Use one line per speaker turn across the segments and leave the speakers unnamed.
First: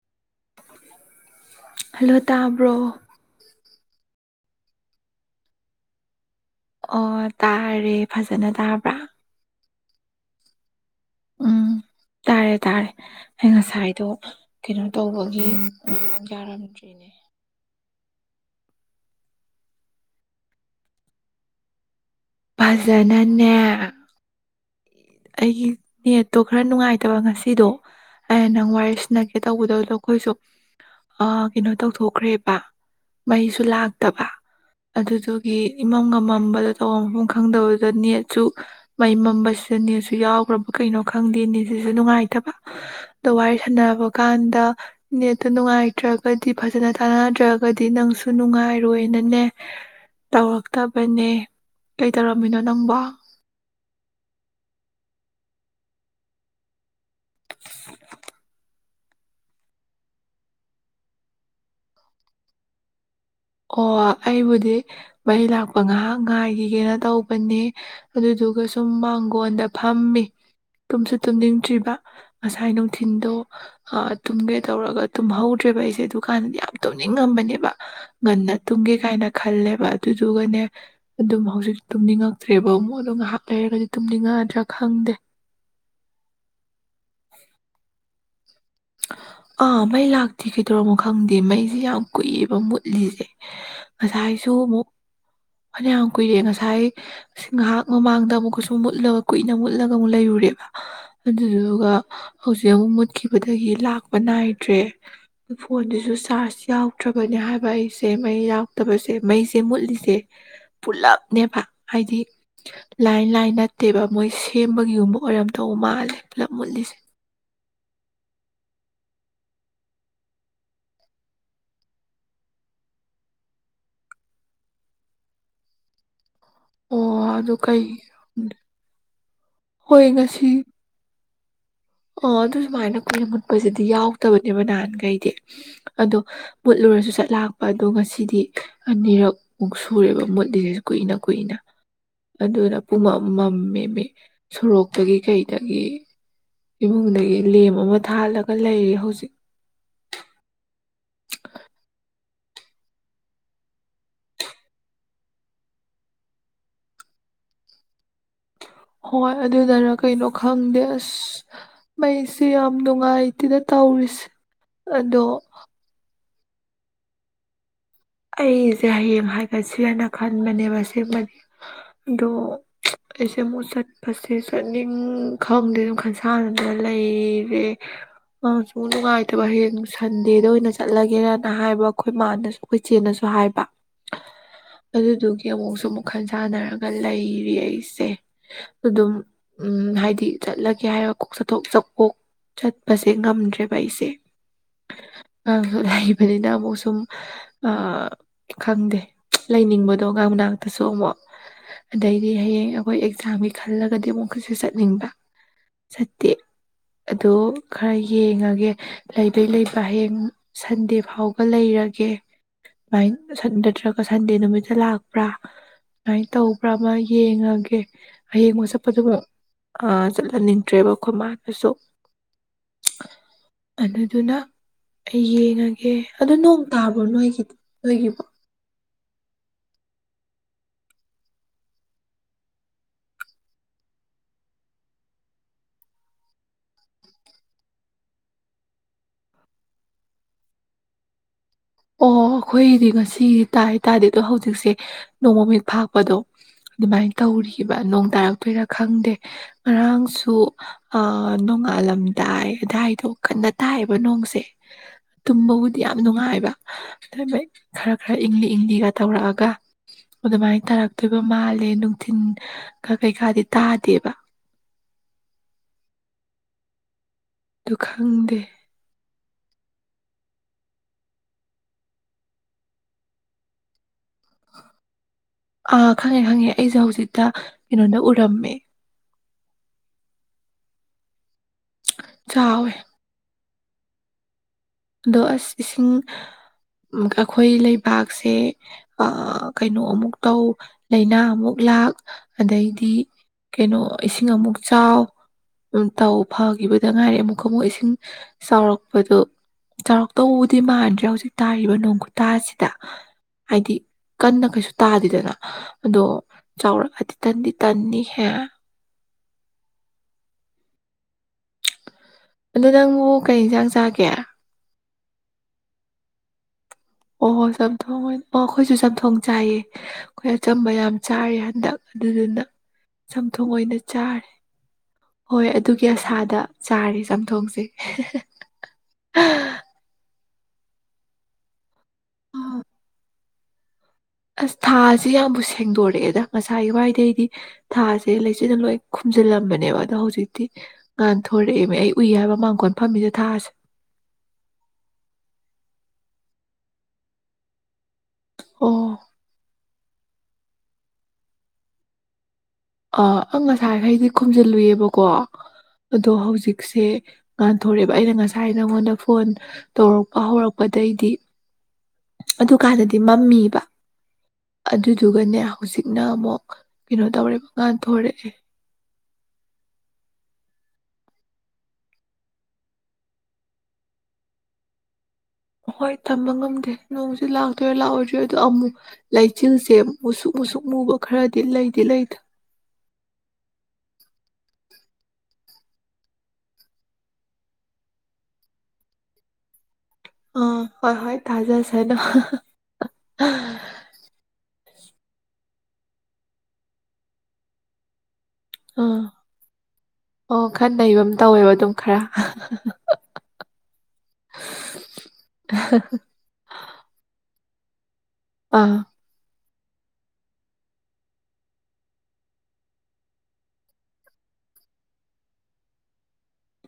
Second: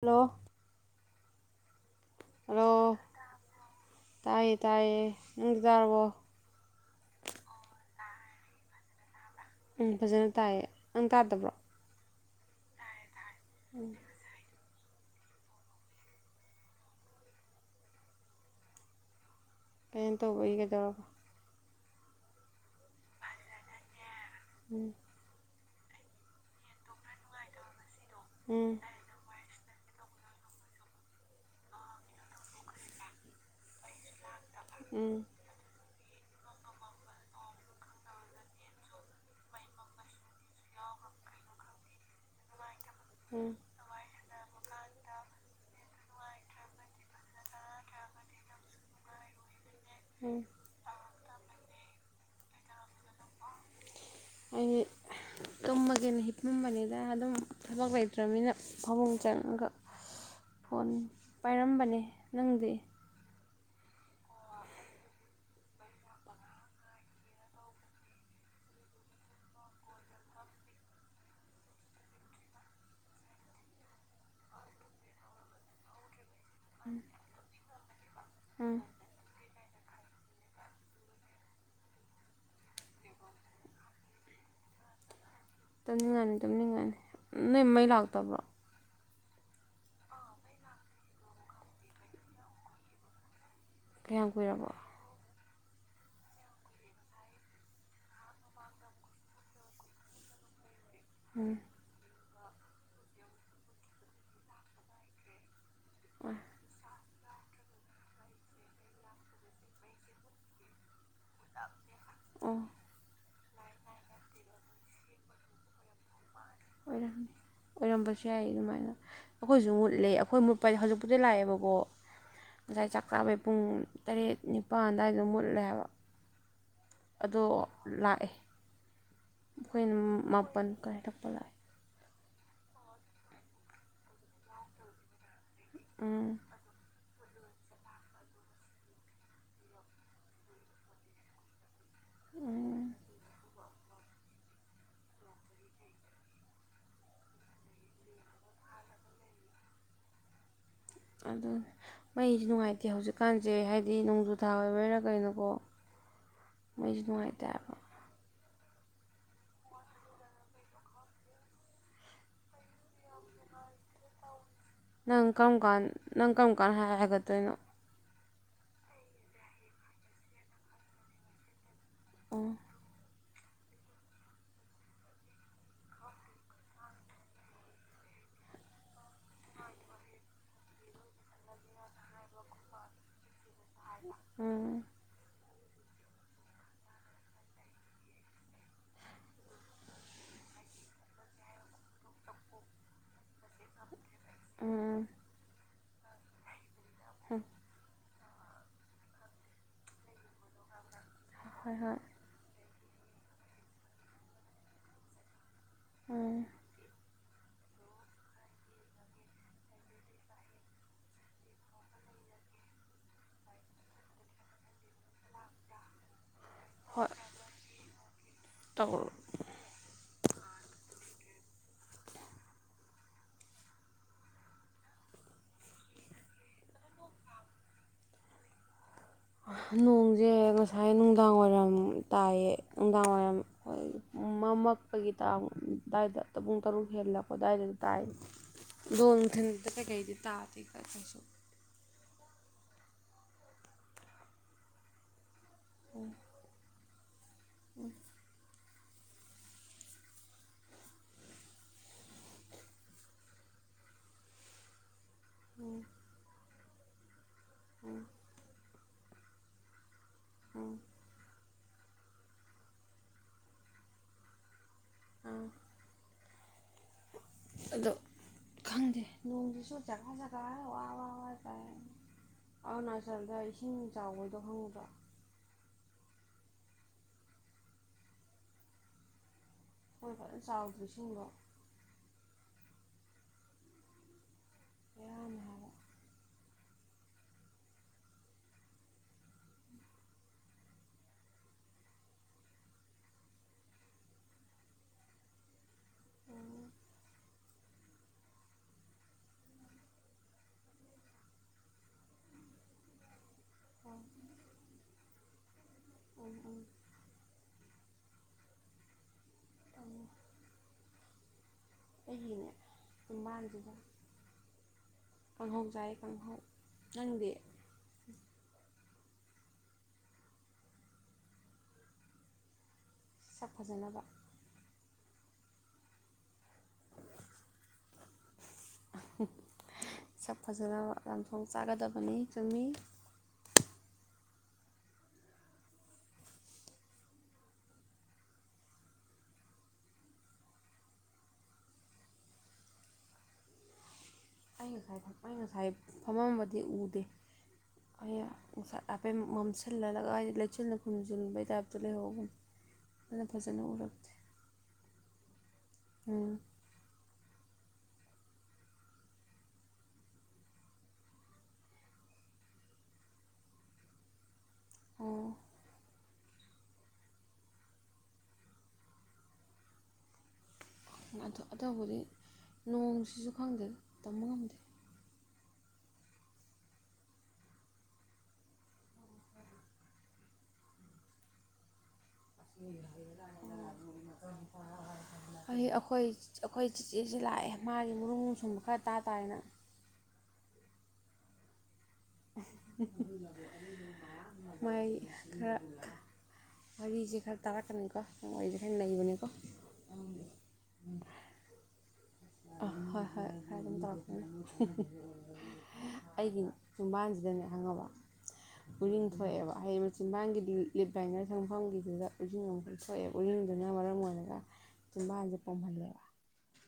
hello
hello ꯇꯥꯕ꯭ꯔꯣ
hello ꯇꯥꯏꯌꯦ ꯇꯥꯏꯌꯦꯦ ꯇꯥꯔꯕꯣ
ꯑꯣ ꯇꯥꯔꯦ ꯐꯖꯅ ꯇꯥꯕ꯭ꯔꯥ
ꯎꯝ ꯐꯖꯅ ꯇꯥꯏꯌꯦ ꯅꯪ ꯇꯥꯗꯕ꯭ꯔꯣ
ꯎꯝ ꯇꯥꯔꯦ ꯇꯥꯔꯦ ꯑꯩ ꯉꯁꯥꯏꯗꯣ ꯀꯩꯅꯣ ꯇꯧꯕꯒꯤ ꯌꯥꯔꯝꯗ꯭ꯔꯤꯅꯦ
ꯀꯦꯝ ꯇꯧꯕꯩ ꯀꯩꯗꯧꯔꯕ
ꯐꯖꯅꯅꯦ
ꯎꯝ
ꯑꯩꯒꯤ ꯅꯦꯠꯇꯣ ꯈꯔ ꯅꯨꯡꯉꯥꯏꯇꯕ ꯉꯁꯤꯗꯣ ꯑꯩ ꯅꯪ
ꯎꯝ
ꯋꯥꯔꯤ ꯁꯟꯅꯒꯦ ꯇꯧꯕꯗꯗꯣ ꯑꯩꯈꯣꯏꯁꯨ ꯑ ꯀꯩꯅꯣ ꯇꯧꯊꯣꯛꯈ꯭ꯔꯦꯕ ꯃꯩꯁꯨ ꯂꯥꯛꯇꯕ
ꯎꯝ
ꯑꯗꯨꯗꯨꯒꯤ ꯏꯃꯝꯒꯝꯃꯝꯕꯗꯨꯗ ꯇꯧꯕꯝ ꯑꯃ ꯈꯪꯗꯕꯗꯨꯗ ꯅꯦꯠꯁꯨ ꯃꯩ ꯃꯝꯕꯁꯨ ꯅꯦꯠꯁꯨ ꯌꯥꯎꯈ꯭ꯔꯕ ꯀꯩꯅꯣ ꯈꯪꯗꯦ ꯅꯦꯠꯁꯤꯁꯨ ꯅꯨꯡꯉꯥꯏꯇꯕ ꯑꯗꯣ ꯋꯥꯔꯤ
ꯎꯝ
ꯁꯥꯟꯅꯕ ꯀꯥꯟꯗ ꯅꯦꯠꯇꯣ ꯅꯨꯡꯉꯥꯏ ꯅꯠꯇ꯭ꯔꯒꯗꯤ ꯐꯖꯅ ꯇꯥꯟꯅꯗ꯭ꯔꯒꯗꯤ ꯅꯪꯁꯨ ꯅꯨꯡꯉꯥꯏꯔꯣꯏꯅꯅꯦ
ꯎꯝ
ꯇꯧꯔꯛꯇꯕꯅꯦ ꯀꯩꯗꯧꯔꯝꯃꯤꯅꯣ ꯅꯪꯕꯣ
ꯑꯩꯗꯤ ꯇꯨꯝꯃꯒꯦꯅ ꯍꯤꯞꯎꯥꯝꯕꯅꯤꯅ ꯑꯗꯨꯝ ꯊꯕꯛ ꯂꯩꯇ꯭ꯔꯕꯅꯤꯅ ꯐꯃꯨꯡ ꯆꯪꯉꯒ ꯐꯣꯟ ꯄꯥꯏꯔꯝꯕꯅꯦ ꯅꯪꯗꯤ
ꯑꯣ ꯑꯩꯕꯨꯗꯤ ꯃꯩ ꯂꯥꯛꯄ ꯉꯥꯏꯍꯥꯛ ꯉꯥꯏꯈꯤꯒꯦꯅ ꯇꯧꯕꯅꯦ ꯑꯗꯨꯗꯨꯒ ꯁꯨꯝ ꯃꯥꯡꯒꯣꯟꯗ ꯐꯝꯃꯤ ꯇꯨꯝꯁꯨ ꯇꯨꯝꯅꯤꯡꯗ꯭ꯔꯤꯕ ꯉꯁꯥꯏ ꯅꯨꯡꯊꯤꯟꯗꯣ ꯑ ꯇꯨꯝꯒꯦ ꯇꯧꯔꯒ ꯇꯨꯝꯍꯧꯗ꯭ꯔꯦꯕ ꯑꯩꯁꯦ ꯑꯗꯨꯀꯥꯟꯗꯗꯤ ꯌꯥꯝ ꯇꯧꯅꯤꯡꯉꯝꯕꯅꯦꯕ ꯉꯟꯅ
ꯎꯝ
ꯇꯨꯝꯒꯦ ꯀꯥꯏꯅ ꯈꯜꯂꯦꯕ ꯑꯗꯨꯗꯨꯒꯅꯦ ꯑꯗꯨꯝ ꯍꯧꯖꯤꯛ ꯇꯨꯝꯅꯤꯡꯉꯛꯇ꯭ꯔꯦꯕ ꯑꯃꯨꯛ ꯑꯗꯣ ꯉꯥꯏꯍꯥꯛ ꯂꯩꯔꯒꯗꯤ ꯇꯨꯝꯅꯤꯡꯉꯗ꯭ꯔꯥ ꯈꯪꯗꯦ
ꯇꯝꯅꯤꯡꯉꯥꯅꯤ ꯇꯝꯅꯤꯡꯉꯥꯅꯤ ꯅꯣꯏ ꯃꯩ ꯂꯥꯛꯇꯕ꯭ꯔꯣ
ꯑꯥ ꯃꯩ ꯂꯥꯛꯇꯦ ꯀꯩꯗꯧꯔꯝꯃꯣ ꯈꯪꯗꯦ ꯃꯩꯁꯦ ꯌꯥꯝ ꯀꯨꯏꯕ ꯃꯨꯠꯂꯤꯁꯦ
ꯀꯌꯥꯝ
ꯉꯁꯥꯏꯁꯨ
ꯀꯨꯏꯔꯕꯣ
ꯑꯃꯨꯛ ꯐꯅꯌꯥꯝ ꯀꯨꯏꯔꯦ ꯉꯁꯥꯏ ꯉꯥꯏꯍꯥꯛ ꯃꯃꯥꯡꯗ ꯑꯃꯨꯛ ꯀꯩꯁꯨꯨꯝ ꯃꯨꯠꯂꯒ ꯀꯨꯏꯅ ꯃꯨꯠꯂꯒ ꯑꯃꯨꯛ ꯂꯩꯔꯨꯔꯦꯕ
ꯎꯝ
ꯑꯗꯨꯗꯨꯒ ꯍꯧꯖꯤꯛ ꯑꯃꯨꯛ ꯃꯨꯠꯈꯤꯕꯗꯒꯤ ꯂꯥꯛꯄ ꯅꯥꯏꯗ꯭ꯔꯦ ꯐꯣꯟꯗꯨꯁꯨ
ꯑꯣꯏ
ꯆꯥꯔꯖ ꯌꯥꯎꯗ꯭ꯔꯕꯅꯦ ꯍꯥꯏꯕ ꯑꯩꯁꯦ ꯁꯦ ꯃꯩ ꯌꯥꯎꯇꯕꯁꯦ ꯃꯩꯁꯦ ꯃꯨꯠꯂꯤꯁꯦ ꯄꯨꯂꯞꯅꯦꯕ ꯍꯥꯏꯗꯤ
ꯑꯣ
ꯂꯥꯏꯟ ꯂꯥꯏꯟ ꯅꯠꯇꯦꯕ ꯃꯣꯏ ꯁꯦꯝꯕꯒꯤꯒꯨꯝꯕ ꯑꯣꯏꯔꯝꯗꯧꯕ ꯃꯥꯜꯂꯦ ꯄꯨꯂꯞ ꯃꯨꯠꯂꯤꯁꯦ
ꯑꯣꯏꯔꯝꯅꯤ ꯑꯣꯏꯔꯝꯕꯁꯨ ꯌꯥꯏ ꯑꯗꯨꯃꯥꯏꯅ ꯑꯩꯈꯣꯏꯁꯨ ꯃꯨꯠꯂꯦ ꯑꯩꯈꯣꯏ ꯃꯨꯠꯄ ꯍꯥꯏꯗꯤ ꯍꯧꯖꯤꯛꯄꯨꯗꯤ ꯂꯥꯛꯑꯦꯕꯀꯣ ꯉꯁꯥꯏ ꯆꯥꯛ ꯆꯥꯕꯩ ꯄꯨꯡ ꯇꯔꯦꯠ ꯅꯤꯄꯥꯜ ꯑꯗꯨꯋꯥꯏꯗꯣ ꯃꯨꯠꯂꯦꯕ
ꯑꯣ
ꯑꯗꯣ
ꯑꯗꯨ ꯀꯩ
ꯂꯥꯛꯑꯦ ꯑꯩꯈꯣꯏꯅ
ꯍꯣꯏ ꯉꯁꯤ
ꯃꯥꯄꯜ ꯍꯦꯟꯂꯛꯄ ꯂꯥꯛꯑꯦ
ꯑꯣ ꯑꯗꯨ ꯁꯨꯃꯥꯏꯅ ꯀꯨꯏꯅ ꯃꯨꯠꯄꯁꯤꯗꯤ ꯌꯥꯎꯗꯕꯅꯦꯕ ꯅꯍꯥꯟꯈꯩꯗꯤ ꯑꯗꯣ
ꯎꯝ
ꯃꯨꯠꯂꯨꯔꯁꯨ ꯆꯠꯂꯥꯛꯄ ꯑꯗꯣ ꯉꯁꯤꯗꯤ ꯑꯅꯤꯔꯛ ꯃꯨꯛ ꯁꯨꯔꯦꯕ ꯃꯨꯠꯂꯤꯁꯦꯁꯨ ꯀꯨꯏꯅ ꯀꯨꯏꯅ ꯑꯗꯨꯅ
ꯎꯝ
ꯄꯨꯝꯃꯝ ꯃꯝꯃꯦꯃꯤ ꯁꯣꯔꯣꯛꯇꯒꯤ ꯀꯩꯗꯒꯤ ꯏꯃꯨꯡꯗꯒꯤ ꯂꯦꯝ ꯑꯃ ꯊꯥꯜꯂꯒ ꯂꯩꯔꯤ ꯍꯧꯖꯤꯛ
ꯑꯗꯨꯅꯤ ꯃꯩꯖꯤ ꯅꯨꯡꯉꯥꯏꯇꯦ ꯍꯧꯖꯤꯛꯀꯥꯟꯁꯦ ꯍꯥꯏꯗꯤ ꯅꯣꯡꯖꯨ ꯊꯥ ꯑꯣꯏꯕꯩꯔꯥ ꯀꯩꯅꯣꯀꯣ ꯃꯩꯖꯨ ꯅꯨꯡꯉꯥꯏꯇꯦ ꯍꯥꯏꯕ
ꯍꯣꯏ ꯑꯗꯨꯅꯔ ꯀꯩꯅꯣ ꯈꯪꯗꯦ ꯑꯁ ꯃꯩꯁꯨ ꯌꯥꯝ ꯅꯨꯡꯉꯥꯏꯇꯦꯗ ꯇꯧꯔꯤꯁꯦ
ꯅꯪ
ꯑꯗꯣ
ꯀꯔꯝ ꯀꯥꯟ ꯅꯪ ꯀꯔꯝ ꯀꯥꯟ ꯍꯥꯏ ꯍꯥꯏꯒꯠꯇꯣꯏꯅꯣ
ꯑꯩꯁꯦ ꯍꯌꯦꯡ ꯍꯥꯏꯒꯠꯁꯤꯔꯅ ꯈꯟꯕꯅꯦꯕ ꯁꯦꯝꯃꯗꯤ ꯑꯗꯣ
ꯎꯝ
ꯑꯩꯁꯦ ꯑꯃꯨꯛ ꯆꯠꯄꯁꯦ ꯆꯠꯅꯤꯡ ꯈꯪꯗꯦ ꯑꯗꯨꯝ ꯈꯟꯁꯥꯟꯅꯅ ꯂꯩꯔꯦ ꯑ ꯁꯨꯝ ꯅꯨꯡꯉꯥꯏꯇꯕ ꯍꯌꯦꯡ ꯁꯟꯗꯦꯗ ꯑꯣꯏꯅ ꯆꯠꯂꯒꯦꯔꯅ ꯍꯥꯏꯕ ꯑꯩꯈꯣꯏ ꯃꯥꯅꯁꯨ ꯑꯩꯈꯣꯏꯆꯦꯅꯁꯨ ꯍꯥꯏꯕ
ꯎꯝ
ꯑꯗꯨꯗꯨꯒꯤ ꯌꯦꯡ ꯑꯃꯨꯛꯁꯨ ꯑꯃꯨꯛ ꯈꯟꯖꯥꯟꯅꯔꯒ ꯂꯩꯔꯤ ꯑꯩꯁꯦ ꯑꯗꯨꯝ ꯎꯝ ꯍꯥꯏꯗꯤ ꯆꯠꯂꯒꯦ ꯍꯥꯏꯔꯒ ꯀꯣꯛ ꯆꯊꯣꯛꯆꯣ ꯀꯣꯛ ꯆꯠꯄꯁꯦ ꯉꯝꯗ꯭ꯔꯦꯕ ꯑꯩꯁꯦ
ꯎꯝ
ꯉꯔꯥꯡꯁꯨ ꯂꯩꯕꯅꯤꯅ ꯑꯃꯨꯛꯁꯨ ꯁꯨꯝ
ꯎꯝ
ꯑ ꯈꯪꯗꯦ ꯂꯩꯅꯤꯡꯕꯗꯣ ꯑꯉꯥꯡ ꯃꯅꯥꯛꯇꯁꯨ ꯑꯃꯨꯛ
ꯍꯣꯏ ꯍꯣꯏ
ꯑꯗꯩꯗꯤ ꯍꯌꯦꯡ ꯑꯩꯈꯣꯏ ꯑꯦꯛꯖꯥꯝꯒꯤ ꯈꯜꯂꯒꯗꯤ ꯑꯃꯨꯛꯀꯁꯨ ꯆꯠꯅꯤꯡꯕ ꯆꯠꯇꯦ
ꯎꯝ
ꯑꯗꯣ ꯈꯔ ꯌꯦꯡꯉꯒꯦ ꯂꯩꯕꯩ ꯂꯩꯕ ꯍꯌꯦꯡ ꯁꯟꯗꯦ ꯐꯥꯎꯕ ꯂꯩꯔꯒꯦ ꯃꯥꯏꯟ ꯁꯟ ꯅꯠꯇ꯭ꯔꯒ ꯁꯟꯗꯦ ꯅꯨꯃꯤꯠꯇ ꯂꯥꯛꯄ꯭ꯔꯥ ꯁꯨꯃꯥꯏꯅ ꯇꯧ ꯕ‌꯭ꯔꯥꯃ ꯑꯃ
ꯍꯣꯏ
ꯌꯦꯡꯉꯒꯦ ꯍꯌꯦꯡꯃꯛ
ꯇꯧꯔꯣ
ꯆꯠꯄꯗꯨꯒ ꯑ ꯆꯠꯍꯟꯅꯤꯡꯗ꯭ꯔꯦꯕ ꯑꯩꯈꯣꯏ ꯃꯥꯅꯁꯨ ꯑꯗꯨꯗꯨꯅ ꯑꯩ ꯌꯦꯡꯉꯒꯦ ꯑꯗꯨ ꯅꯣꯡ ꯇꯥꯕ꯭ꯔꯣ ꯅꯣꯏꯒꯤ ꯅꯣꯏꯒꯤꯕꯣ
ꯅꯣꯡꯁꯦ ꯉꯁꯥꯏ ꯅꯨꯡꯗꯥꯡ ꯋꯥꯏꯔꯝ ꯇꯥꯏꯌꯦ ꯅꯨꯡꯗꯥꯡ ꯋꯥꯏꯔꯝ ꯍꯣꯏ ꯃꯃꯛꯄꯒꯤ ꯇꯥꯡ ꯑꯗꯥꯏꯗ ꯄꯨꯡ ꯇꯔꯨꯛ ꯍꯦꯜꯂꯛꯄ ꯑꯗꯥꯏꯗ ꯇꯥꯏ ꯑꯗꯣ ꯅꯨꯡꯊꯤꯟꯗ ꯀꯩꯀꯩꯗꯤ ꯇꯥꯗꯦꯗ ꯀꯩꯁꯨ
ꯑꯣ ꯑꯩꯈꯣꯏꯗꯤ ꯉꯁꯤꯗꯤ ꯇꯥꯏ ꯇꯥꯗꯦ ꯑꯗꯣ ꯍꯧꯖꯤꯛꯁꯦ ꯅꯣꯡꯃ ꯃꯃꯤꯛ ꯐꯥꯛꯄꯗꯣ ꯑꯗꯨꯃꯥꯏꯟ ꯇꯧꯔꯤꯕ ꯅꯣꯡ ꯇꯥꯔꯛꯇꯣꯏꯔ ꯈꯪꯗꯦ ꯉꯔꯥꯡꯁꯨ ꯑ ꯅꯣꯡꯉꯥꯜꯂꯝꯗꯥꯏ ꯑꯗꯥꯏꯗꯣ ꯀꯟꯅ ꯇꯥꯏꯕ ꯅꯣꯡꯁꯦ ꯇꯨꯝꯕꯕꯨꯗꯤ ꯌꯥꯝ ꯅꯨꯡꯉꯥꯏꯕ ꯑꯗꯨ ꯈꯔ ꯈꯔ ꯏꯪꯂꯤ ꯏꯪꯂꯤꯒ ꯇꯧꯔꯛꯑꯒ ꯑꯗꯨꯃꯥꯏꯅ
ꯎꯝ
ꯇꯥꯔꯛꯇꯣꯏꯕ ꯃꯥꯜꯂꯦ ꯅꯨꯡꯊꯤꯟ ꯈ ꯀꯩꯀꯥꯗꯤ ꯇꯥꯗꯦꯕ
ꯎꯝ
ꯑꯗꯨ
ꯑꯗꯣ
ꯈꯪꯗꯦ
ꯈꯪꯗꯦ ꯅꯣꯡꯁꯤꯖꯨ ꯖꯒꯥ ꯖꯒꯥꯥꯏ ꯋꯥꯋꯥ ꯋꯥ ꯇꯥꯏ ꯑꯔꯨꯅꯥꯆꯜꯗ ꯏꯁꯤꯡ ꯆꯥꯎꯕꯗꯣ ꯈꯪꯗ꯭ꯔꯣ
ꯑ ꯈꯪꯉꯦ ꯈꯪꯉꯦ ꯑꯩꯁꯨ ꯍꯧꯖꯤꯛꯇ ꯀꯩꯅꯣꯗ ꯎꯔꯝꯃꯦ
ꯃꯣꯏ ꯐꯖꯅ ꯆꯥꯎꯗ꯭ꯔ ꯏꯁꯤꯡꯗꯣ
ꯆꯥꯎꯋꯦ ꯑꯗꯣ
ꯕꯦꯔꯥꯅꯤ
ꯑꯁ
ꯍꯥꯏꯕ
ꯏꯁꯤꯡ ꯑꯩꯈꯣꯏ ꯂꯩꯕꯥꯛꯁꯦ ꯑ ꯀꯩꯅꯣ ꯑꯃꯨꯛ ꯇꯧ ꯂꯥꯏꯅꯥ ꯑꯃꯨꯛ ꯂꯥꯛ ꯑꯗꯩꯗꯤ ꯀꯩꯅꯣ ꯏꯁꯤꯡ ꯑꯃꯨꯛ ꯆꯥꯎ ꯑꯝ ꯇꯧ ꯐꯈꯤꯕꯗ ꯉꯥꯏꯔꯤ ꯑꯃꯨꯛꯀ ꯑꯃꯨꯛ ꯏꯁꯤꯡ ꯆꯥꯎꯔꯛꯄꯗꯣ ꯆꯥꯎꯔꯛꯇꯧꯕꯨꯗꯤ ꯃꯥꯟꯗ꯭ꯔꯦ ꯍꯧꯖꯤꯛ ꯇꯥꯔꯤꯕ ꯅꯣꯡ ꯈꯨꯨꯇꯥꯁꯤꯗ ꯍꯥꯏꯗꯤ ꯀꯟꯅ ꯀꯩꯁꯨ ꯇꯥꯗꯦꯗꯅ ꯑꯗꯣ
ꯎꯝ ꯎꯝ
ꯆꯥꯎꯔꯛꯑꯗꯤ ꯇꯟꯗꯤ ꯇꯟꯅꯤꯍꯦ
ꯑꯩꯒꯤꯅꯦ
ꯑꯗꯣ ꯅꯪꯕꯨ ꯀꯩ ꯌꯦꯟꯁꯥꯡ ꯆꯥꯒꯦ
ꯀꯪꯍꯧ ꯆꯥꯏ ꯀꯥꯡꯍꯧ ꯅꯪꯗꯤ
ꯑꯣꯍꯣ ꯆꯝꯊꯣꯡ ꯑꯣꯏꯅ ꯑꯣ ꯑꯩꯈꯣꯏꯁꯨ ꯆꯝꯊꯣꯡ ꯆꯥꯏꯌꯦ ꯑꯩꯈꯣꯏ ꯑꯆꯝꯕ ꯌꯥꯝ ꯆꯥꯔꯦ ꯍꯟꯗꯛ ꯑꯗꯨꯗꯨꯅ
ꯁꯛ
ꯆꯝꯊꯣꯡ ꯑꯣꯏꯅ
ꯐꯖꯅꯕ
ꯆꯥꯔꯦ ꯍꯣꯏ ꯑꯗꯨꯒꯤ ꯑꯁꯥꯗ ꯆꯥꯔꯦ ꯆꯝꯊꯣꯡꯁꯦ
ꯁꯛ ꯐꯖꯅ ꯆꯝꯊꯣꯡ ꯆꯥꯒꯗꯕꯅꯤ ꯆꯨꯝꯃꯤ
ꯑꯁ ꯊꯥꯁꯦ ꯌꯥꯝꯕꯨ ꯁꯦꯡꯗꯣꯔꯛꯑꯦꯗ ꯉꯁꯥꯏ ꯋꯥꯏꯗꯩꯗꯤ ꯊꯥꯁꯦ ꯂꯩꯆꯤꯜꯅ ꯂꯣꯏ ꯈꯨꯝꯖꯤꯜꯂꯝꯕꯅꯦꯕ ꯑꯗꯣ ꯍꯧꯖꯤꯛꯇꯤ ꯉꯥꯟ ꯊꯣꯔꯛꯑꯦꯕ ꯑꯩ ꯎꯏ ꯍꯥꯏꯕ ꯃꯥꯡꯈꯣꯟ ꯐꯝꯃꯤꯁꯦ ꯊꯥꯥꯁꯦ
ꯑꯩ ꯉꯁꯥꯏ ꯑꯩ ꯉꯁꯥꯏ ꯐꯝꯃꯝꯝꯕꯗꯤ ꯎꯗꯦ ꯑꯩ ꯉꯁꯥꯏ ꯍꯥꯏꯐꯦꯠ ꯃꯝꯁꯤꯜꯍꯜꯂꯒ ꯍꯥꯏꯗꯤ ꯂꯩꯆꯤꯟꯅ ꯈꯨꯝꯖꯤꯟꯕꯩ ꯇꯥꯏꯞꯇ ꯂꯩꯍꯧꯕꯅꯦ
ꯑ ꯑꯪ ꯉꯁꯥꯏꯈꯩꯗꯤ ꯈꯨꯝꯖꯤꯜꯂꯨꯏꯑꯕꯀꯣ ꯑꯗꯣ
ꯎꯝ
ꯍꯧꯖꯤꯛ ꯁꯦ ꯉꯥꯟꯊꯣꯔꯛꯑꯦꯕ ꯑꯩꯅ ꯉꯁꯥꯏ ꯅꯉꯣꯟꯗ ꯐꯣꯟ ꯇꯧꯔꯛꯄ ꯍꯧꯔꯛꯄꯗꯩꯗꯤ ꯑꯗꯨꯀꯥꯟꯗꯗꯤ ꯃꯝꯃꯤꯕ
ꯑꯣ
ꯑꯗꯨꯗꯨꯒꯅꯦ ꯍꯧꯖꯤꯛꯅ ꯑꯃꯨꯛ ꯀꯩꯅꯣ ꯇꯧꯔꯦꯕ ꯉꯥꯟ ꯊꯣꯔꯛꯑꯦ
ꯑꯗꯨ ꯑꯗꯨꯕꯨꯗꯤ ꯅꯣꯡꯁꯤꯁꯨ ꯈꯪꯗꯦ ꯇꯝꯕ ꯉꯝꯗꯦ
ꯍꯣꯏ ꯇꯝꯕ ꯉꯝꯗꯦ ꯅꯣꯡꯁꯤ ꯂꯥꯛꯇꯣꯏꯔꯥ ꯂꯥꯛꯑꯣꯏꯗ꯭ꯔ ꯑꯗꯣ ꯑꯃꯨꯛ ꯂꯩꯆꯤꯜꯁꯦ ꯃꯨꯁꯨꯛ ꯃꯨꯁꯨꯛ ꯃꯨꯕ ꯈꯔꯗꯤ ꯂꯩꯗꯤ ꯂꯩꯗ
[unintelligible]
[inaudible]
ꯑꯩ ꯑꯩꯈꯣꯏ ꯑꯩꯈꯣꯏ ꯆꯤꯆꯦꯁꯤ ꯂꯥꯛꯑꯦ ꯃꯥꯒꯤ ꯃꯔꯨꯝ ꯃꯨꯔꯨ ꯁꯣꯟꯕ ꯈꯔ ꯇꯥꯇꯥꯥꯔꯦ ꯅꯪ
ꯑ ꯍꯣꯏ ꯍꯣꯏ ꯇꯥꯖꯁꯅꯨ
[unintelligible] ꯃꯥꯏ ꯈꯔ ꯋꯥꯔꯤꯁꯦ ꯈꯔ ꯇꯥꯔꯛꯀꯅꯤꯀꯣ ꯃꯣꯏꯖꯦ ꯈꯔ
ꯑꯥ
ꯅꯩꯕꯅꯤꯀꯣ
ꯑꯣ ꯈꯔ ꯅꯩꯕ ꯑꯃ ꯇꯧꯋꯦꯕ ꯑꯗꯨꯝ ꯈꯔ
ꯍꯣꯏ ꯍꯣꯏ ꯈꯔ ꯑꯗꯨꯝ ꯇꯧꯔꯛꯄꯅꯦ ꯑꯩꯒꯤ ꯆꯤꯝꯕꯥꯜꯁꯤꯗꯅꯦ ꯈꯪꯉꯕ
ꯑꯥ
ꯎꯔꯤꯡ ꯊꯣꯛꯑꯦꯕ ꯍꯥꯏꯗꯤ ꯆꯤꯟꯕꯥꯥꯡꯒꯤꯗꯤ ꯂꯤꯐ ꯂꯥꯏꯅꯔ ꯁꯪꯐꯝꯒꯤꯗꯨꯗ ꯎꯔꯤꯡꯕ ꯊꯣꯛꯑꯦꯕ ꯎꯔꯤꯡꯗꯨꯅ ꯃꯔꯝ ꯑꯣꯏꯔꯒ ꯆꯤꯝꯕꯥꯟꯁꯦ ꯄꯣꯝꯍꯜꯂꯦꯕ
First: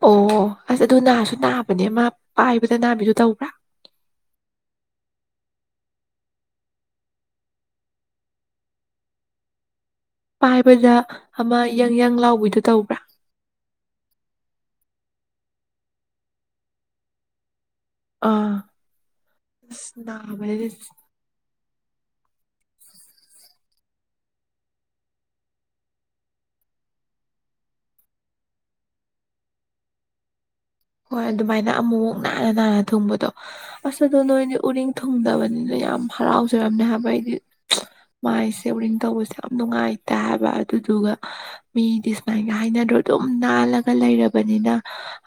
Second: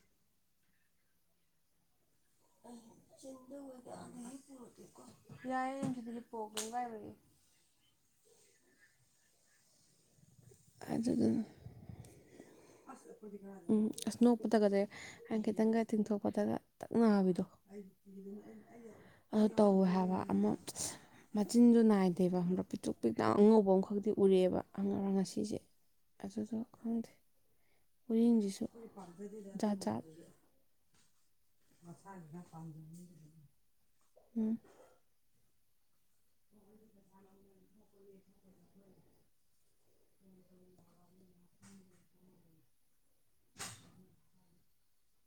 ꯑꯣ ꯑꯁ ꯑꯗꯨ ꯅꯥꯁꯨ ꯅꯥꯕꯅꯦ ꯃꯥ ꯄꯥꯏꯕꯗ ꯅꯥꯕꯤꯗꯨ ꯇꯧꯕ꯭ꯔꯥ
ꯑꯩ ꯆꯦꯀꯣ ꯌꯥꯏꯌꯦ ꯑꯗꯨꯗꯤ ꯄꯣꯛꯕ ꯉꯥꯏꯔꯦ
ꯄꯥꯏꯕꯗ
ꯑꯗꯨꯗꯨꯅ
ꯑꯃ ꯌ꯭ꯪ ꯌ꯭ꯪ ꯂꯥꯎꯕꯗꯨ ꯇꯧꯕꯔ
ꯎꯝ ꯑꯁ ꯅꯣꯛꯄꯗꯒꯗꯤ ꯍꯥꯢꯐꯦꯠꯇꯪꯒ ꯇꯤꯡꯊꯣꯛꯄꯗꯒ ꯇꯛꯅ ꯅꯥꯕꯤꯗꯣ
ꯑꯥ
ꯑꯗꯨ ꯇꯧꯋꯦ
ꯑꯁ
ꯍꯥꯏꯕ ꯑꯃ
ꯅꯥꯕꯅꯦ
ꯃꯆꯤꯟꯖꯨ ꯅꯥꯏꯗꯦꯕ ꯈꯡꯕꯔ ꯄꯤꯛꯇꯔꯨ ꯄꯤꯛꯅ ꯑꯉꯧꯕ ꯑꯃꯈꯛꯇꯤ ꯎꯔꯛꯑꯦꯕ ꯉꯁꯤꯁꯦ [unintelligible] ꯎꯔꯤꯡꯁꯤꯁꯨ ꯖꯥꯠ ꯖꯥꯠꯅꯤ
ꯍꯣꯏ ꯑꯗꯨꯃꯥꯏꯅ ꯑꯃꯨꯛꯃꯨꯛ ꯅꯥꯟꯅ ꯅꯥꯟꯅ ꯊꯨꯡꯕꯗꯣ ꯑꯁꯗꯣ ꯅꯣꯏꯗꯤ
ꯎꯝ
ꯎꯔꯤꯡ ꯊꯨꯡꯗꯕꯅꯤꯅ ꯌꯥꯝ ꯍꯔꯥꯎꯖꯔꯝꯅꯤ ꯍꯥꯏꯕ ꯑꯩꯗꯤ ꯃꯥꯏꯁꯦ ꯎꯔꯤꯡ ꯇꯧꯕꯁꯦ ꯌꯥꯝ ꯅꯨꯡꯉꯥꯏꯇ ꯍꯥꯏꯕ ꯑꯗꯨꯗꯨꯒ ꯃꯤꯗꯤ ꯁꯨꯃꯥꯏꯅꯒ ꯍꯥꯏꯅꯗ꯭ꯔꯣ ꯑꯗꯨꯝ ꯅꯥꯜꯂꯒ ꯂꯩꯔꯕꯅꯤꯅ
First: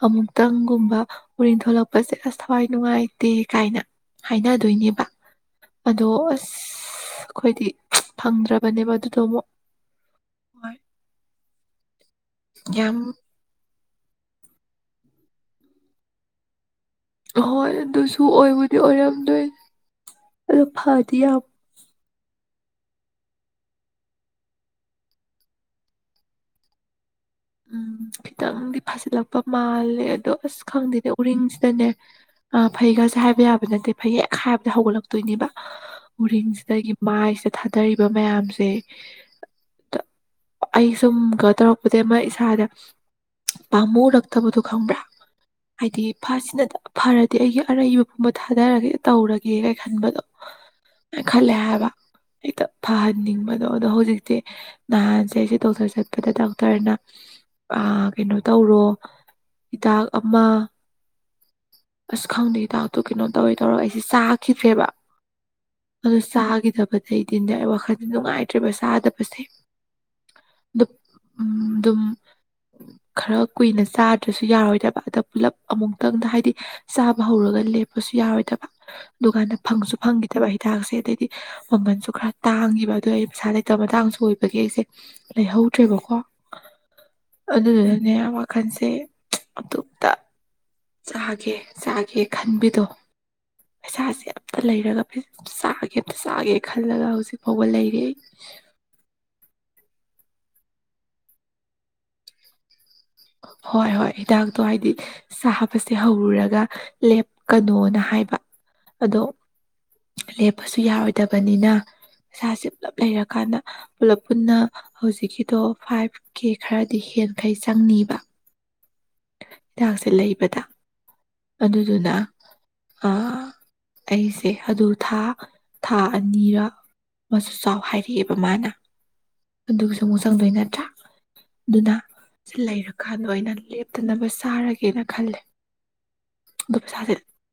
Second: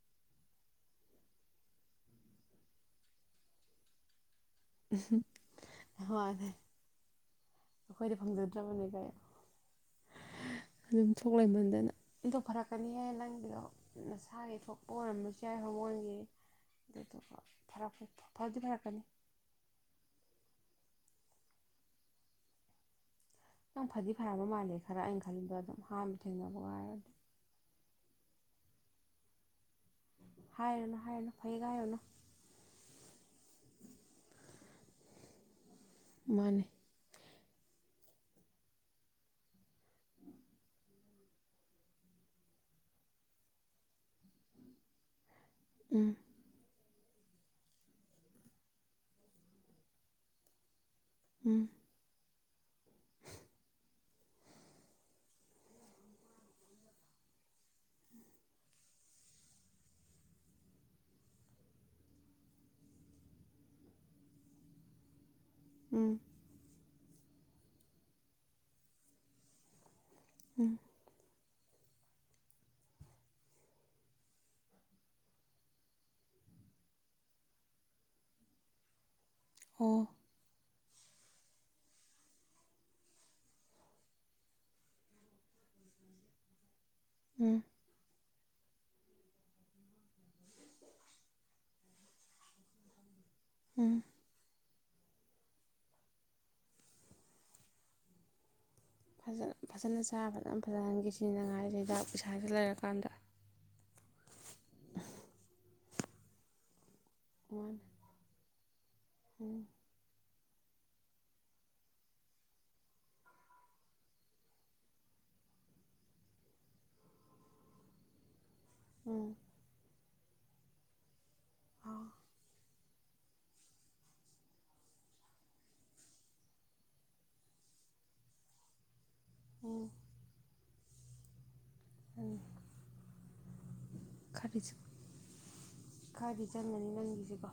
ꯑꯃꯨꯛ ꯑꯃꯨꯛꯇꯪꯒꯨꯝꯕ ꯎꯔꯤꯡ ꯊꯣꯂꯛꯄꯁꯦ ꯑꯁ ꯊꯋꯥꯏ ꯅꯨꯡꯉꯥꯏꯇꯦ ꯀꯥꯏꯅ ꯍꯥꯏꯅꯗꯣꯏꯅꯦꯕ ꯑꯗꯣ
ꯃꯥꯅꯦ
ꯑꯁ ꯑꯩꯈꯣꯏꯗꯤ
ꯑꯩꯈꯣꯏꯗꯤ ꯐꯪꯖꯗ꯭ꯔꯕꯅꯦ
ꯐꯪꯗ꯭ꯔꯕꯅꯦꯕ
ꯀꯩꯅꯣ
ꯑꯗꯨꯗꯣ ꯑꯃꯨꯛ ꯍꯣꯏ
ꯑꯗꯨꯝ ꯁꯣꯛ ꯂꯩꯃꯟꯗꯅ ꯏꯗꯣ
ꯌꯥꯝ
ꯐꯔꯛꯀꯅꯤꯍ ꯅꯪꯒꯤꯗꯣ ꯃꯁꯥꯒꯤ ꯊꯣꯛꯄ ꯑꯣꯏꯔꯝꯕꯁꯨ ꯌꯥꯏ ꯍꯧꯒꯜꯒꯤ
ꯑꯍꯣꯏ ꯑꯗꯨꯁꯨ
ꯐꯗꯤ
ꯑꯣꯏꯕꯨꯗꯤ
ꯐꯔꯛꯀꯅꯤ
ꯑꯣꯏꯔꯝꯗꯣꯏ ꯑꯗꯨ ꯐꯗꯤ ꯌꯥꯝ
ꯅꯪ ꯐꯗꯤ ꯐꯔꯕ ꯃꯥꯜꯂꯦ ꯈꯔ ꯑꯩꯅ ꯈꯜꯂꯤꯗꯣ ꯑꯗꯨꯝ ꯍꯥꯟꯕ ꯊꯦꯡꯅꯕ ꯋꯥꯥꯏꯔꯗꯤ
ꯎꯝ ꯈꯤꯇꯪꯗꯤ ꯐꯥꯖꯤꯜꯂꯛꯄ ꯃꯥꯜꯂꯦ ꯑꯗꯣ ꯑꯁ
ꯍꯥꯏꯔꯅꯨ
ꯈꯪꯗꯦꯅꯦ
ꯍꯥꯏꯔꯅꯨ ꯐꯩꯒ
ꯎꯔꯤꯡꯁꯤꯅꯥꯅꯦ
ꯍꯥꯏꯔꯨꯅꯨ
ꯑ ꯐꯩꯒꯁꯦ ꯍꯥꯏꯕ ꯌꯥꯕ ꯅꯠꯇꯦ ꯐꯩ ꯍꯦꯛ ꯍꯥꯏꯕꯗ ꯍꯧꯒꯠꯂꯛꯇꯣꯏꯅꯦꯕ
ꯃꯥꯅꯦ
ꯎꯔꯤꯡꯁꯤꯗꯒꯤ ꯃꯥꯏꯁꯤꯗ ꯊꯥꯗꯔꯤꯕ ꯃꯌꯥꯝꯁꯦ
[inaudible]
ꯑꯩ ꯁꯨꯝ ꯇꯧꯔꯛꯄꯗꯒꯤ ꯑꯃ ꯏꯁꯥꯗ ꯄꯥꯝꯃꯨꯔꯛ ꯇꯥꯕꯗꯣ ꯈꯪꯕ꯭ꯔꯥ ꯍꯥꯏꯗꯤ
ꯎꯝ
ꯐꯁꯤꯅꯗ ꯐꯔꯗꯤ ꯑꯩꯒꯤ ꯑꯔꯩꯕ ꯄꯨꯝꯕ ꯊꯥꯗꯔꯒꯦ ꯇꯧꯔꯒꯦꯒ ꯈꯟꯕꯗꯣ ꯈꯂꯦ
ꯎꯝ
ꯍꯥꯏꯕ ꯍꯦꯛꯇ ꯐꯍꯟꯅꯤꯡꯕꯗꯣ ꯑꯗꯣ ꯍꯧꯖꯤꯛꯇꯤ ꯅꯍꯥꯟꯁꯦ ꯑꯩꯁꯦ ꯗꯣꯛꯇꯔ ꯆꯠꯄꯗ ꯗꯣꯛꯇꯔꯅ ꯀꯩꯅꯣ ꯇꯧꯔꯣ ꯍꯤꯗꯥꯛ ꯑꯃ ꯑꯁ ꯈꯪꯗꯦ ꯍꯗꯥꯛꯇꯣ ꯀꯩꯅꯣ ꯇꯧꯋꯦ ꯇꯧꯔ ꯑꯩꯁꯦ ꯆꯥꯈꯤꯗ꯭ꯔꯦꯕ
ꯎꯝ
ꯑꯗꯨ ꯆꯥꯈꯤꯗꯕꯗ ꯏꯗꯤꯟꯗꯤ ꯑꯩ ꯋꯥꯈꯜꯗ ꯅꯨꯡꯉꯥꯏꯇ꯭ꯔꯤꯕ ꯆꯥꯗꯕꯁꯦ ꯑꯗꯨ ꯎꯝ ꯑꯗꯨ ꯈꯔ ꯀꯨꯏꯅ ꯆꯥꯗ꯭ꯔꯁꯨ ꯌꯥꯔꯣꯏꯗꯕ ꯑꯗ ꯄꯨꯜꯂꯞ ꯑꯃꯨꯛꯇꯪꯗ ꯍꯥꯏꯗꯤ ꯆꯥꯕ ꯍꯧꯔꯒ ꯂꯦꯞꯄꯁꯨ ꯌꯥꯔꯣꯏꯗꯕ ꯗꯨꯀꯥꯟꯗ ꯐꯪꯁꯨ
ꯑꯣ
ꯐꯪꯈꯤ ꯐꯠꯇꯕ ꯍꯤꯗꯥꯛꯁꯦ ꯑꯗꯩꯗꯤ ꯃꯃꯜꯁꯨ ꯈꯔ ꯇꯥꯡꯉꯦꯕ ꯑꯗꯣ ꯑꯩ ꯄꯩꯁꯥ ꯂꯩꯇꯕ ꯃꯇꯥꯡꯁꯨ ꯑꯣꯏꯕꯒꯤ ꯑꯩꯁꯦ ꯂꯩꯍꯧꯗ꯭ꯔꯦꯕꯀꯣ
ꯎꯝ
ꯑꯗꯨꯗꯨꯅꯅꯦ ꯋꯥꯈꯜꯁꯦ ꯑꯇꯣꯝꯇ ꯆꯥ [unintelligible] ꯆꯥꯒꯦ ꯈꯟꯕꯤꯗꯣ
ꯎꯝ
ꯏꯁꯥꯁꯦ ꯑꯝꯇ ꯂꯩꯔꯒ ꯆꯥꯒꯦ ꯑꯃꯝꯇ ꯆꯥꯒꯦ ꯈꯜꯂꯒ ꯍꯧꯖꯤꯛ ꯐꯥꯎꯕ ꯂꯩꯔꯤ꫰ꯑꯩ
ꯐꯖ ꯐꯖꯅ ꯆꯥ ꯐꯖꯅ ꯐꯖꯍꯟꯒꯦꯁꯤꯅꯤ ꯅꯪ ꯍꯥꯏꯖꯦ ꯍꯤꯗꯥꯛ ꯄꯩꯁꯥꯥꯁꯦ ꯂꯩꯔꯀꯥꯟꯗ
ꯍꯣꯏ ꯍꯣꯏ ꯍꯤꯗꯥꯛꯇꯣ ꯍꯥꯏꯗꯤ ꯆꯥꯕꯁꯦ ꯍꯧꯔꯨꯔꯒ
ꯃꯥꯅꯦ
ꯂꯦꯞꯀꯅꯣꯅ ꯍꯥꯏꯕ ꯑꯗꯣ
ꯎꯝ
ꯂꯦꯞꯄꯁꯨ ꯌꯥꯔꯣꯏꯗꯕꯅꯤꯅ ꯄꯩꯁꯥꯁꯦ ꯄꯨꯂꯞ ꯂꯩꯔꯀꯥꯟꯗ ꯄꯨꯂꯞ ꯄꯨꯟꯅ ꯍꯧꯖꯤꯛꯀꯤꯗꯣ ꯐꯥꯏꯚ ꯀꯦ ꯈꯔꯗꯤ ꯍꯦꯟꯈꯩ ꯆꯪꯅꯤꯕ
ꯎꯝ
ꯍꯤꯗꯥꯛꯁꯦ ꯂꯩꯕꯗ ꯑꯗꯨꯗꯨꯅ ꯑꯩꯁꯦ ꯑꯗꯨ ꯊꯥ ꯊꯥ ꯑꯅꯤꯔ ꯑꯃꯁꯨ ꯆꯥꯎ ꯍꯥꯏꯔꯛꯑꯦꯕ ꯃꯥꯅ ꯑꯗꯨꯒꯁꯨ ꯑꯃꯨꯛ ꯆꯪꯗꯣꯏ ꯅꯠꯇ꯭ꯔꯥ ꯑꯗꯨꯅ
ꯎꯝ
ꯁꯤ ꯂꯩꯔꯀꯥꯟꯗ ꯑꯣꯏꯅ ꯂꯦꯞꯇꯅꯕ
ꯈꯔꯗꯤ
ꯆꯥꯔꯒꯦꯅ ꯈꯜꯂꯦ
ꯈꯔꯗꯤ
ꯑꯗꯣ
ꯆꯪꯒꯅꯤ
ꯄꯩꯁꯥꯁꯦ
ꯅꯪꯒꯤꯁꯦꯀꯣ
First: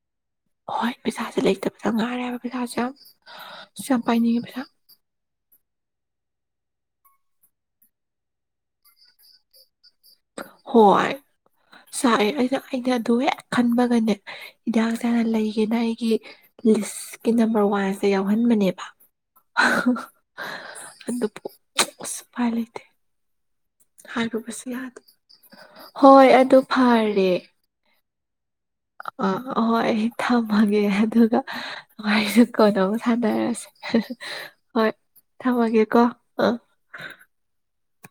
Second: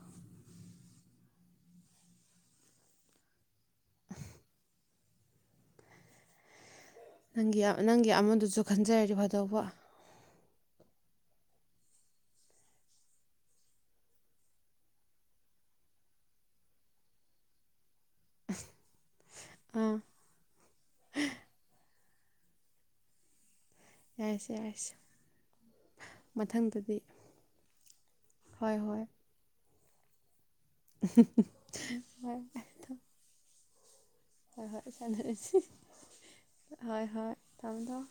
ꯍꯣꯏ ꯄꯩꯁꯥꯁꯦ ꯂꯩꯇꯕꯗ ꯉꯥꯏꯔꯦꯕ ꯄꯩꯁꯥꯁꯦ ꯌꯥꯝ ꯌꯥꯝ ꯄꯥꯏꯅꯤꯡꯉꯦ ꯄꯩꯁꯥ
ꯅꯪꯒꯤ ꯅꯪꯒꯤ ꯑꯃꯗꯨꯁꯨ ꯈꯟꯖꯔꯗꯤ ꯐꯗꯧꯕ
ꯍꯣꯏ ꯆꯥꯛꯑꯦ ꯑꯩꯅ ꯑꯩꯅ ꯑꯗꯨ ꯍꯦꯛ ꯈꯟꯕꯒꯅꯦ ꯍꯤꯗꯥꯛꯁꯦ ꯍꯥꯟꯅ ꯂꯩꯒꯦꯅ ꯑꯩꯒꯤ ꯂꯤꯁꯀꯤ ꯅꯝꯕꯔ ꯋꯥꯟꯁꯦ ꯌꯥꯎꯍꯟꯕꯅꯦꯕ
ꯑꯥ
ꯑꯗꯨꯕꯨ ꯑꯁ ꯎꯄꯥꯏ ꯂꯩꯇꯦ
ꯌꯥꯏꯁꯦ
ꯍꯥꯏꯔꯨꯕꯁꯨ
ꯌꯥꯏꯁꯦ
ꯌꯥꯗꯦ ꯍꯣꯏ ꯑꯗꯨ
ꯃꯊꯪꯗꯗꯤ
ꯐꯔꯦ
ꯍꯣꯏ ꯍꯣꯏ
ꯑꯥ ꯍꯣꯏ ꯊꯝꯃꯒꯦ ꯑꯗꯨꯒ
ꯍꯣꯏ
ꯋꯥꯔꯤꯁꯨ ꯀꯣꯟꯅ ꯑꯃꯨꯛ ꯁꯥꯟꯅꯔꯁꯦ ꯍꯣꯏ ꯊꯝꯃꯒꯦ ꯀꯣ ꯑꯥ
ꯍꯣꯏ ꯍꯣꯏ ꯊꯝꯃꯣ ꯊꯝꯃꯣ